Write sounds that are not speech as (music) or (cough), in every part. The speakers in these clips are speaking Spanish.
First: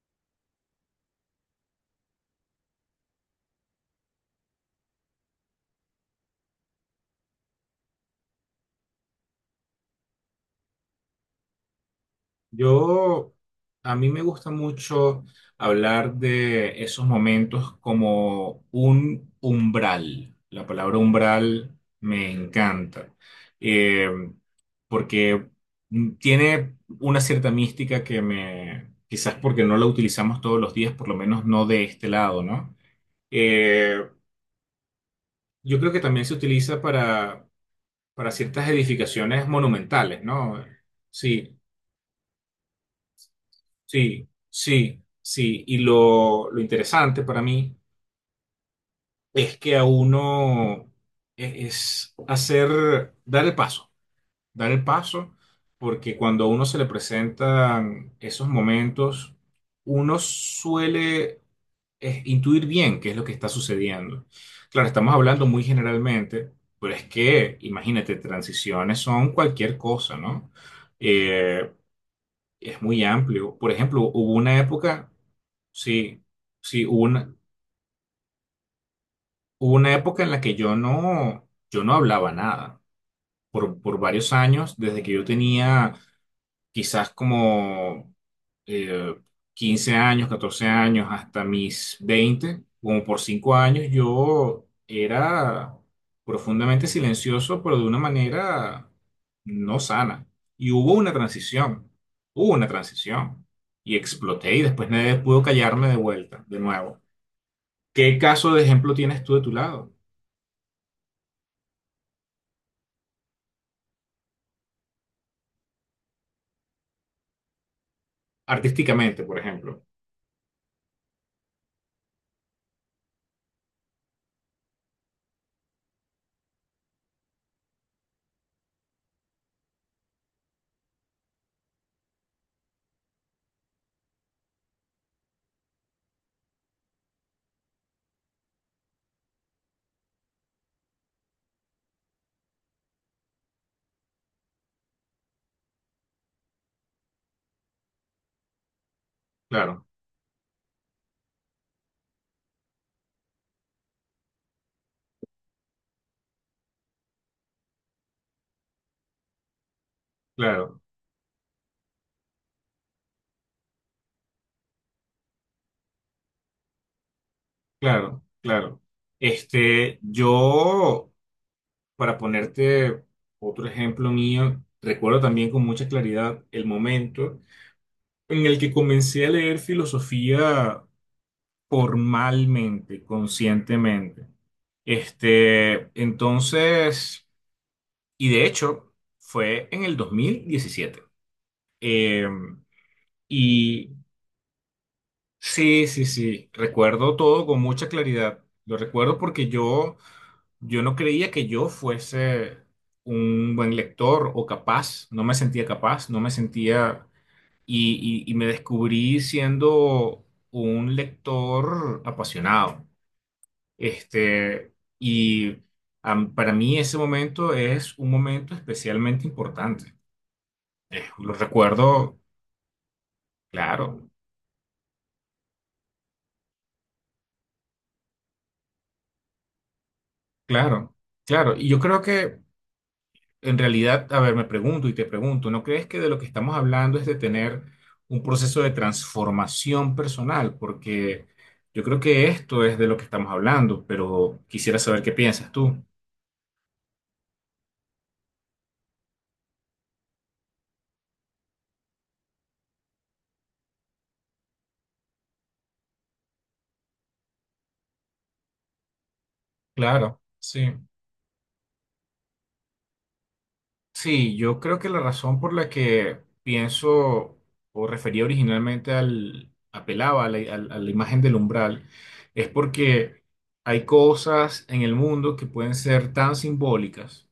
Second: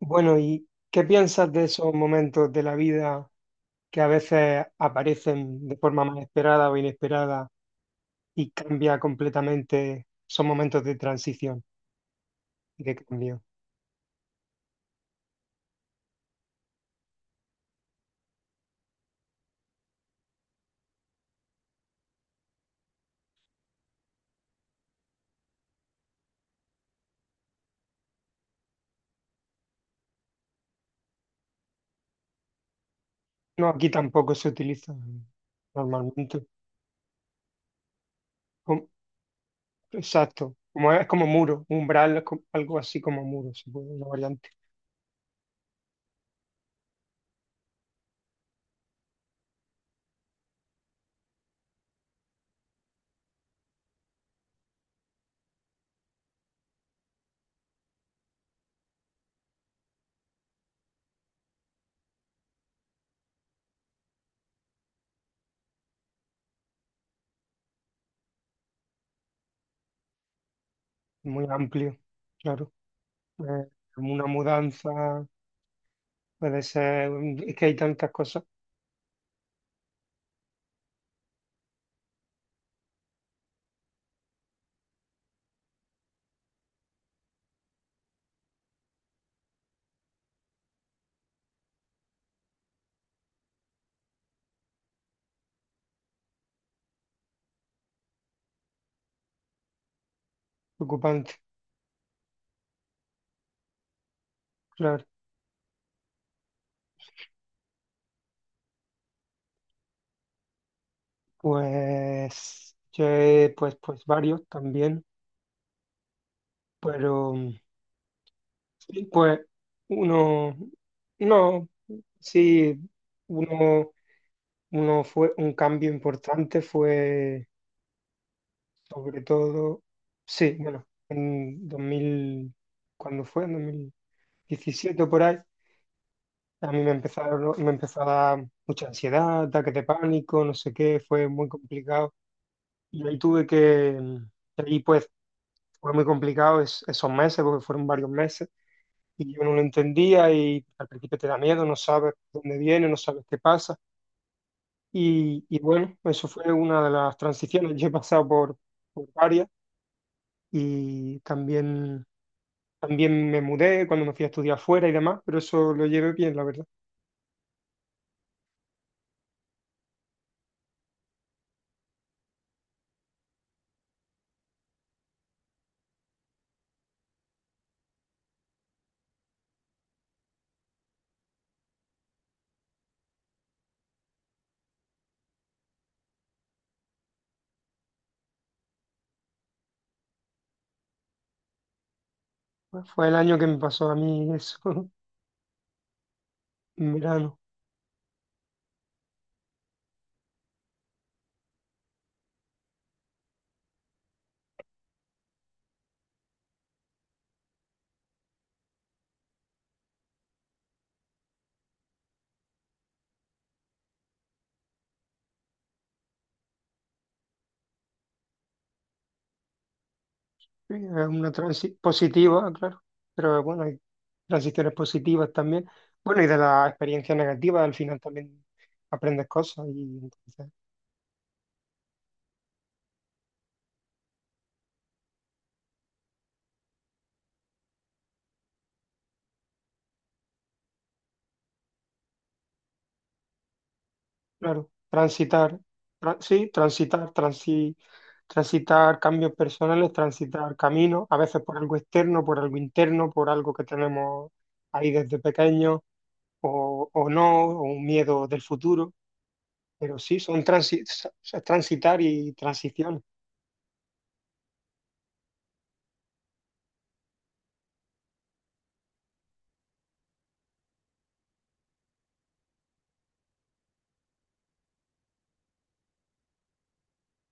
Bueno, ¿y qué piensas de esos momentos de la vida que a veces aparecen de forma más esperada o inesperada y cambia completamente? Son momentos de transición y de Yo, cambio. a mí me gusta mucho hablar de esos momentos como un umbral. La palabra umbral me encanta, eh, porque tiene una cierta mística que me, quizás porque no la utilizamos todos los días, por lo menos no de este lado, ¿no? No, aquí Eh, tampoco se utiliza yo creo que también se normalmente. utiliza para ciertas Com- edificaciones monumentales, Exacto, ¿no? como es como Sí. muro, umbral, es algo así como muro, se puede una Sí, variante sí, sí. Y lo interesante para mí es que a uno es hacer, dar el paso, porque cuando a uno se le presentan esos momentos, uno suele intuir bien qué es lo que está sucediendo. Claro, estamos hablando muy generalmente, pero es que, imagínate, transiciones son cualquier cosa, ¿no? muy Eh, amplio, claro. es muy amplio. Eh, Por ejemplo, una hubo una época, mudanza, sí, puede sí, ser, es que hay tantas cosas hubo una época en la que yo no hablaba nada. Por varios años, desde que yo tenía quizás como eh, 15 años, 14 años, hasta mis 20 como por 5 años, yo era profundamente silencioso, pero de una manera no sana. Y preocupantes, hubo una transición. Y exploté y después claro. nadie pudo callarme de vuelta, de nuevo. ¿Qué caso de ejemplo tienes tú de tu lado? Pues, che, pues varios también, pero sí, Artísticamente, por pues ejemplo. uno, no, sí, uno, uno fue un cambio importante fue sobre todo, sí, bueno, en 2000 ¿cuándo fue? En 2017, por ahí. A mí me empezaron, me empezó a dar mucha ansiedad, ataques de pánico, no sé qué, fue muy complicado. Y ahí tuve que, ahí pues fue muy complicado esos meses, porque fueron varios meses, y yo no lo Claro, entendía, y al principio te da miedo, no sabes dónde viene, no sabes qué pasa. Y bueno, eso fue una de las transiciones. (laughs) Yo he pasado por varias, claro, y también, también me mudé cuando me fui a estudiar fuera y demás, pero eso lo llevé bien, la verdad. claro, claro. Este, yo Para ponerte otro ejemplo mío, recuerdo también con mucha claridad el momento en el que comencé a leer filosofía formalmente, conscientemente. Este, entonces, y de hecho, fue en el 2017. Eh, Fue el año que me pasó y a mí eso, (laughs) sí, sí, sí, en recuerdo verano. todo con mucha claridad. Lo recuerdo porque yo no creía que yo fuese un buen lector o capaz, no me sentía capaz, no me sentía y, y me descubrí siendo un lector apasionado. Este, y para mí ese momento es un momento especialmente importante. Sí, es una Lo transición recuerdo, positiva, claro, pero bueno, hay claro, transiciones positivas también. Bueno, y de la experiencia negativa al final también aprendes cosas y entonces, claro, claro. Y yo creo que en realidad, a ver, me pregunto y te pregunto, ¿no crees que de lo que estamos hablando es de tener un proceso de transformación personal? Porque yo creo que esto es de lo que estamos hablando, pero claro, quisiera saber qué piensas transitar, tú. Sí, transitar, transitar cambios personales, transitar caminos, a veces por algo externo, por algo interno, por algo que tenemos ahí desde pequeño o no, o un miedo del futuro, pero sí, Claro, son sí. Transitar y transiciones. Sí, yo creo que la razón por la que pienso o refería originalmente al, apelaba a la, a la imagen del umbral, es porque hay cosas en el mundo que pueden ser tan simbólicas,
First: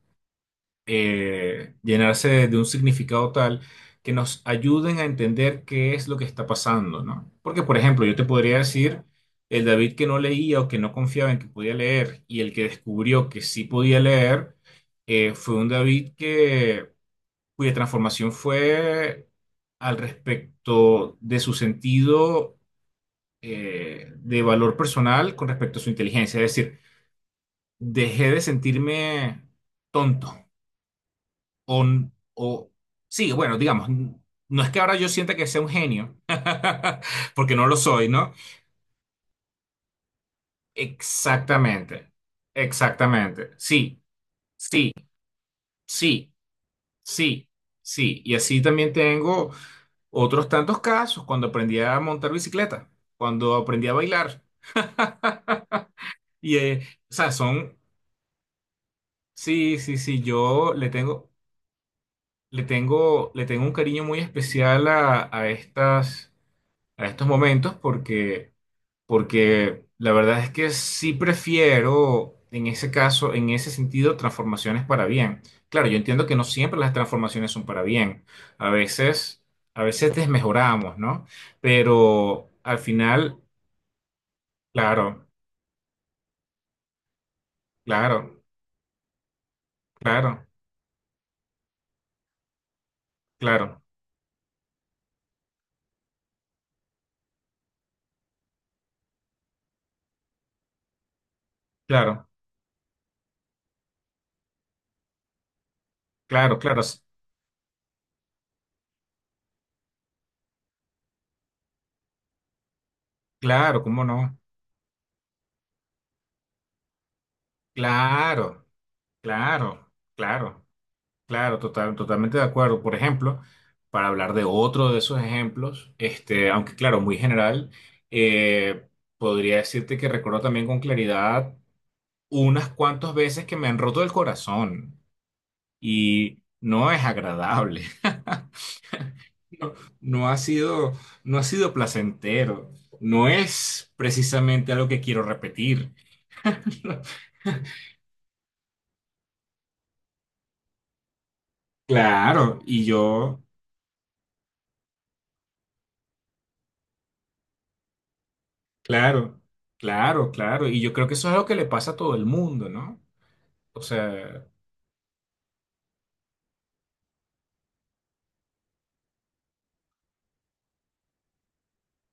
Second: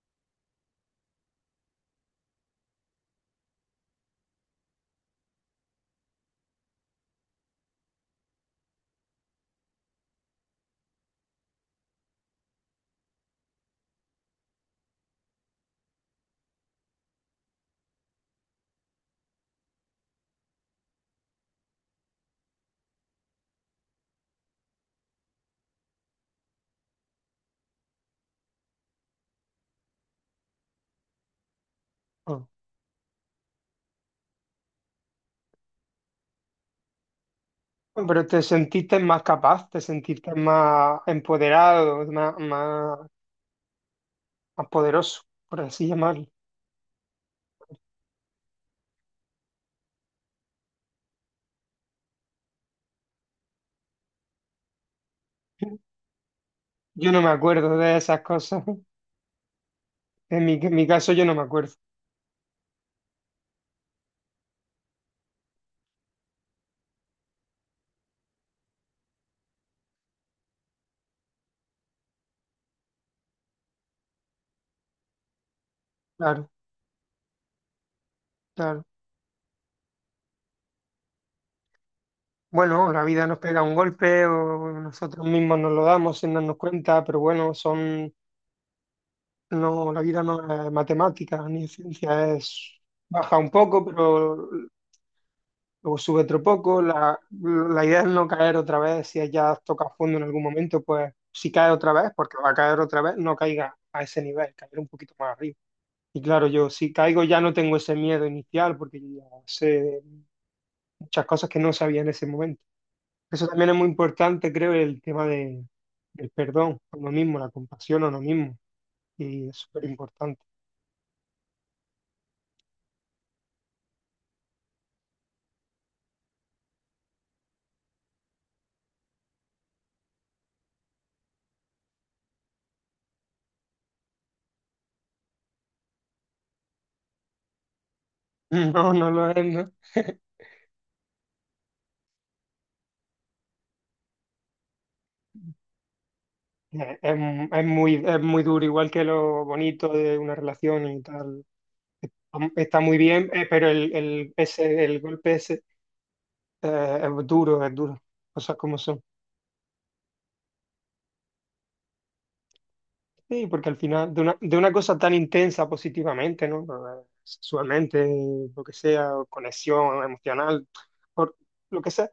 llenarse de un significado tal que nos ayuden a entender qué es lo que está pasando, ¿no? Porque, por ejemplo, yo te podría decir, el David que no leía o que no confiaba en que podía leer y el que descubrió que sí podía leer, fue un David que, cuya transformación fue al respecto de su sentido, de valor personal con respecto a su inteligencia. Es decir, dejé de sentirme tonto o, Ah. o sí, bueno, digamos, no es que ahora yo sienta que sea un genio, (laughs) porque no lo soy, Pero ¿no? te sentiste más capaz, te sentiste más empoderado, Exactamente, más, más, exactamente. Sí, más sí, poderoso, por así llamarlo. sí, sí, sí. Y así también tengo otros tantos casos cuando aprendí a montar bicicleta, cuando aprendí a bailar. Y, Yo o no me sea, acuerdo son, de esas cosas. sí, sí, sí, En mi, en yo mi le caso yo tengo, no me acuerdo. le tengo, le tengo un cariño muy especial a estas, a estos momentos porque... porque la verdad es que sí prefiero, en ese caso, en ese sentido, transformaciones para bien. Claro, yo entiendo que no Claro, siempre las transformaciones son para bien. A claro. veces, a veces desmejoramos, ¿no? Pero al Bueno, la vida nos final, pega un golpe o nosotros claro, mismos nos lo damos sin darnos cuenta, pero bueno, son, claro, no, la vida claro, no es matemática ni es ciencia, es baja un claro, poco, pero luego sube otro poco. La idea es no caer otra vez. Si ya has tocado fondo en algún momento, pues si cae otra vez, claro, porque va a caer otra vez, no caiga a ese nivel, caer un poquito más arriba. Y claro, claro, yo claro, si caigo ya no tengo ese miedo inicial porque yo ya sé muchas cosas que no sabía en ese momento. Eso también es claro, muy ¿cómo no? importante, creo, el tema de, del perdón a uno mismo, la compasión a uno mismo. Claro, Y es súper claro, importante. (laughs) claro. Claro, total, totalmente de acuerdo. Por ejemplo, para hablar de otro de esos ejemplos, este, aunque claro, muy general, eh, podría decirte que recuerdo también con claridad unas cuantas veces que me han roto el corazón y no es agradable. (laughs) No, no lo es, ¿no? No, no ha (laughs) sido, no ha sido placentero. No es precisamente algo que quiero repetir. (laughs) Es, es muy duro, igual que lo bonito de una relación y tal. Claro, Está y muy bien, yo pero el golpe ese, es duro, es duro. Cosas como son. claro, claro, claro. Y yo creo que eso es algo que le pasa a todo el mundo, ¿no? Sí, porque al O final, de una, sea, de una cosa tan intensa positivamente, ¿no? Sexualmente, lo que sea, o conexión emocional, por lo que sea.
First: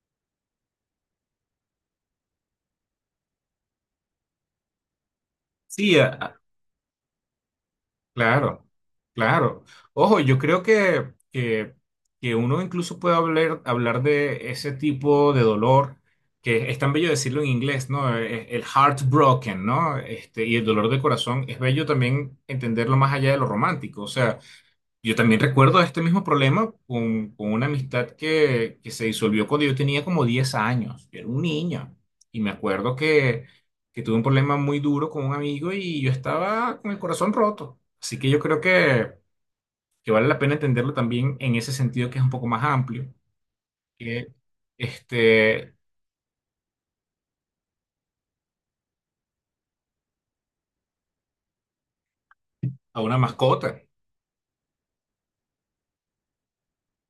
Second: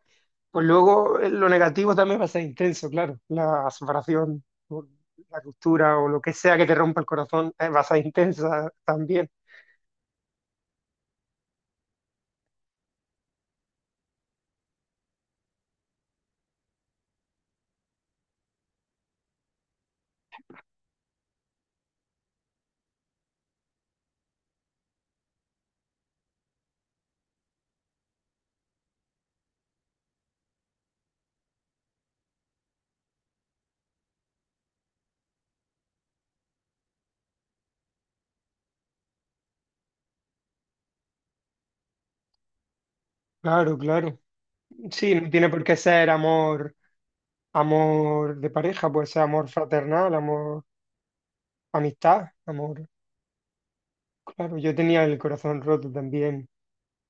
Pues luego lo negativo también va a ser intenso, claro. La separación, o la ruptura sí, o lo que sea que te rompa el corazón, va a ser claro, intensa también. claro. Ojo, yo creo que uno incluso puede hablar de ese tipo de dolor, que es tan bello decirlo en inglés, ¿no? El heartbroken, ¿no? Este, y el dolor de corazón, es bello también entenderlo más allá de lo romántico. O sea, yo también recuerdo este mismo problema con una amistad que se disolvió cuando yo tenía como 10 años. Yo era un niño. Y me acuerdo que tuve un problema muy duro con un amigo y yo estaba con el corazón roto. Así que yo creo que vale la pena entenderlo también en ese sentido que es un poco más amplio Claro, claro. que Sí, no tiene por este, qué ser amor. Amor de pareja, puede ser amor fraternal, amor, amistad, amor. a una mascota. Claro, yo tenía el corazón roto también.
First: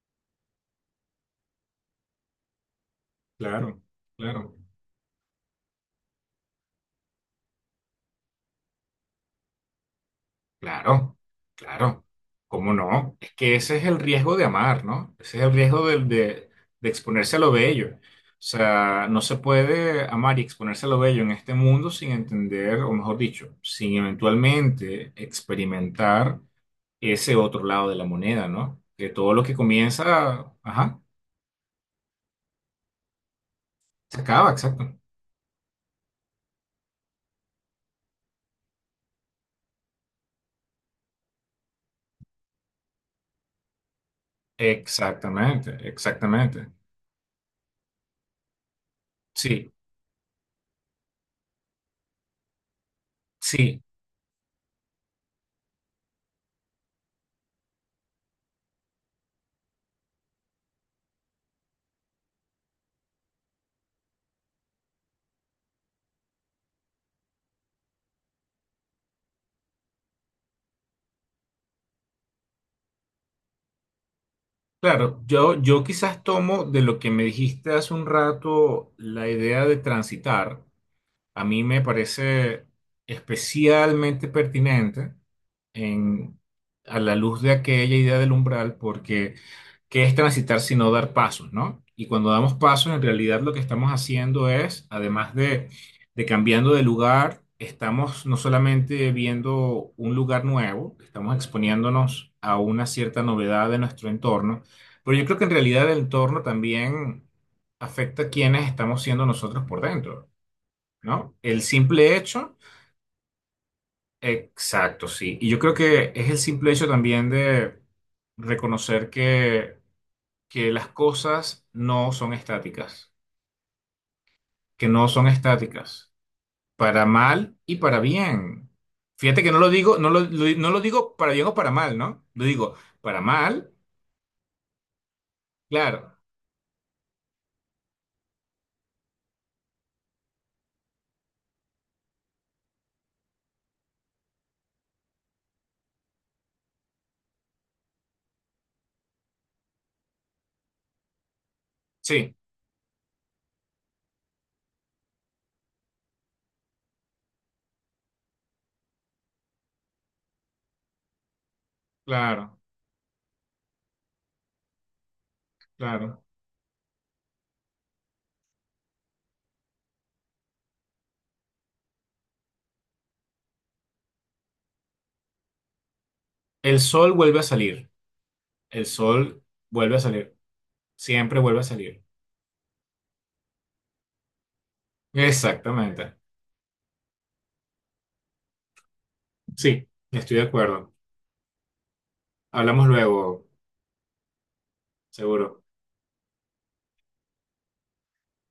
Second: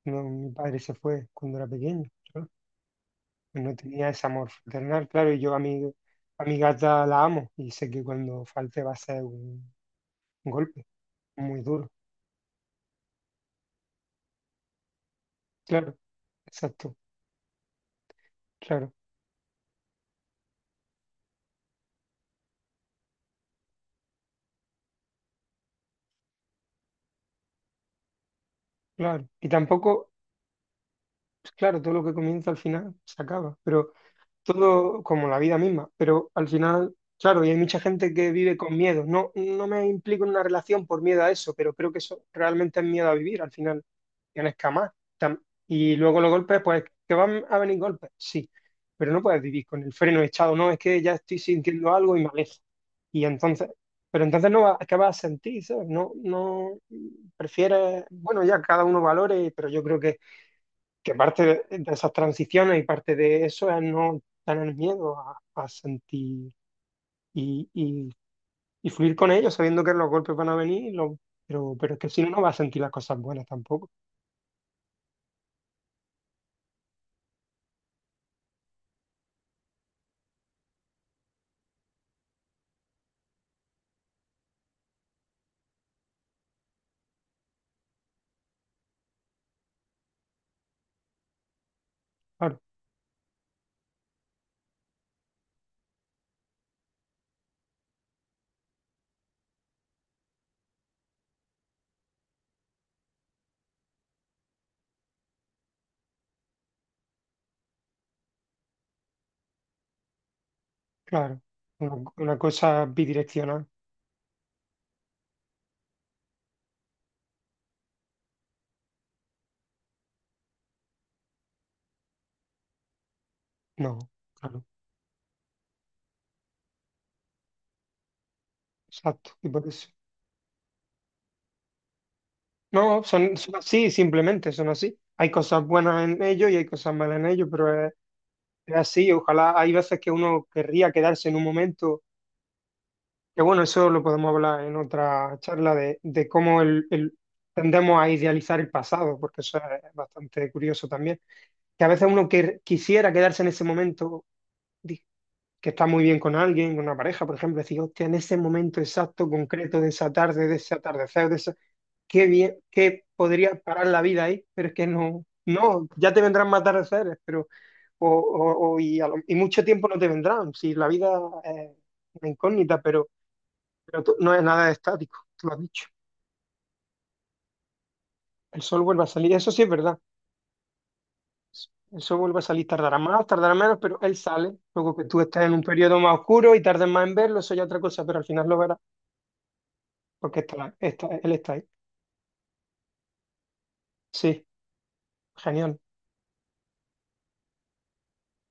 No, mi padre se fue cuando era pequeño. Yo no Claro, tenía ese amor claro. fraternal, claro, y yo a mi gata la amo y sé que cuando falte va a ser un golpe Claro, muy duro. claro. ¿Cómo no? Es que ese es el riesgo de amar, ¿no? Ese es el riesgo Claro, de, de exacto, exponerse a lo bello. O claro, sea, no se puede amar y exponerse a lo bello en este mundo sin entender, o mejor dicho, sin eventualmente experimentar ese otro lado de la moneda, ¿no? Que claro. todo lo Y que tampoco, comienza, ajá, pues claro, todo lo que comienza al final se acaba, pero se acaba, exacto. todo como la vida misma, pero al final, claro, y hay mucha gente que vive con miedo. No, no me implico en una relación por miedo a eso, pero creo que eso realmente es miedo a vivir. Al final tienes que amar. Tam- Exactamente, Y luego los golpes, exactamente. pues que van a venir golpes, sí, pero no puedes vivir Sí, con el freno echado, no, es que ya estoy sintiendo algo y me alejo. Y entonces, sí. pero entonces no vas, ¿qué vas a sentir? ¿Sabes? No, no, prefieres, bueno, ya cada uno valore, pero yo creo que parte de esas transiciones y parte de eso es no tener miedo a sentir y, y- y fluir con ellos, sabiendo que los golpes van a venir, pero es que si no, no vas a sentir las cosas buenas tampoco. Claro, yo quizás tomo de lo que me dijiste hace un rato la idea de transitar. A mí me parece especialmente pertinente en, a la luz de aquella idea del umbral, porque ¿qué es transitar sino dar pasos, ¿no? Y cuando damos Claro, pasos, en realidad lo que estamos haciendo es, además de cambiando de lugar, estamos no solamente viendo un lugar nuevo, estamos exponiéndonos a una cierta novedad de nuestro entorno, pero yo creo que en realidad el entorno también afecta a quienes estamos siendo nosotros por dentro, ¿no? claro. El Una, simple una hecho, cosa bidireccional, exacto, sí. Y yo creo que es el simple hecho también de reconocer que las cosas no son estáticas, no, claro, que no son estáticas, para mal y para bien. exacto. Fíjate Y que no por lo eso. digo, no lo digo para bien o para mal, ¿no? Lo digo No, para son mal, así, simplemente son así. Hay cosas buenas claro, en ellos y hay cosas malas en ellos, pero es así. Ojalá hay veces que uno querría quedarse en un momento. Que bueno, eso lo podemos hablar en otra charla de cómo tendemos a idealizar el pasado, porque eso es bastante curioso también. Que a veces uno sí, que, quisiera quedarse en ese momento, di- que está muy bien con alguien, con una pareja, por ejemplo, decir, hostia, en ese momento exacto, concreto de esa tarde, de ese atardecer, de esa, qué bien, claro, que podría parar la vida ahí, pero es que no, no, ya te claro. vendrán más atardeceres, pero, y, y mucho tiempo no te vendrán, si la vida es una incógnita, pero no es nada estático, tú lo has dicho. El sol vuelve a salir, El sol el vuelve a salir, sol eso sí es vuelve verdad. a salir, siempre vuelve a El salir. sol vuelve a salir, tardará más, tardará menos, pero él sale. Luego que tú estés en un periodo más Exactamente, oscuro y tardes más en verlo, eso ya es otra cosa, pero al final lo verás, sí, estoy porque de acuerdo. Él está ahí. Hablamos luego, Sí, seguro. genial.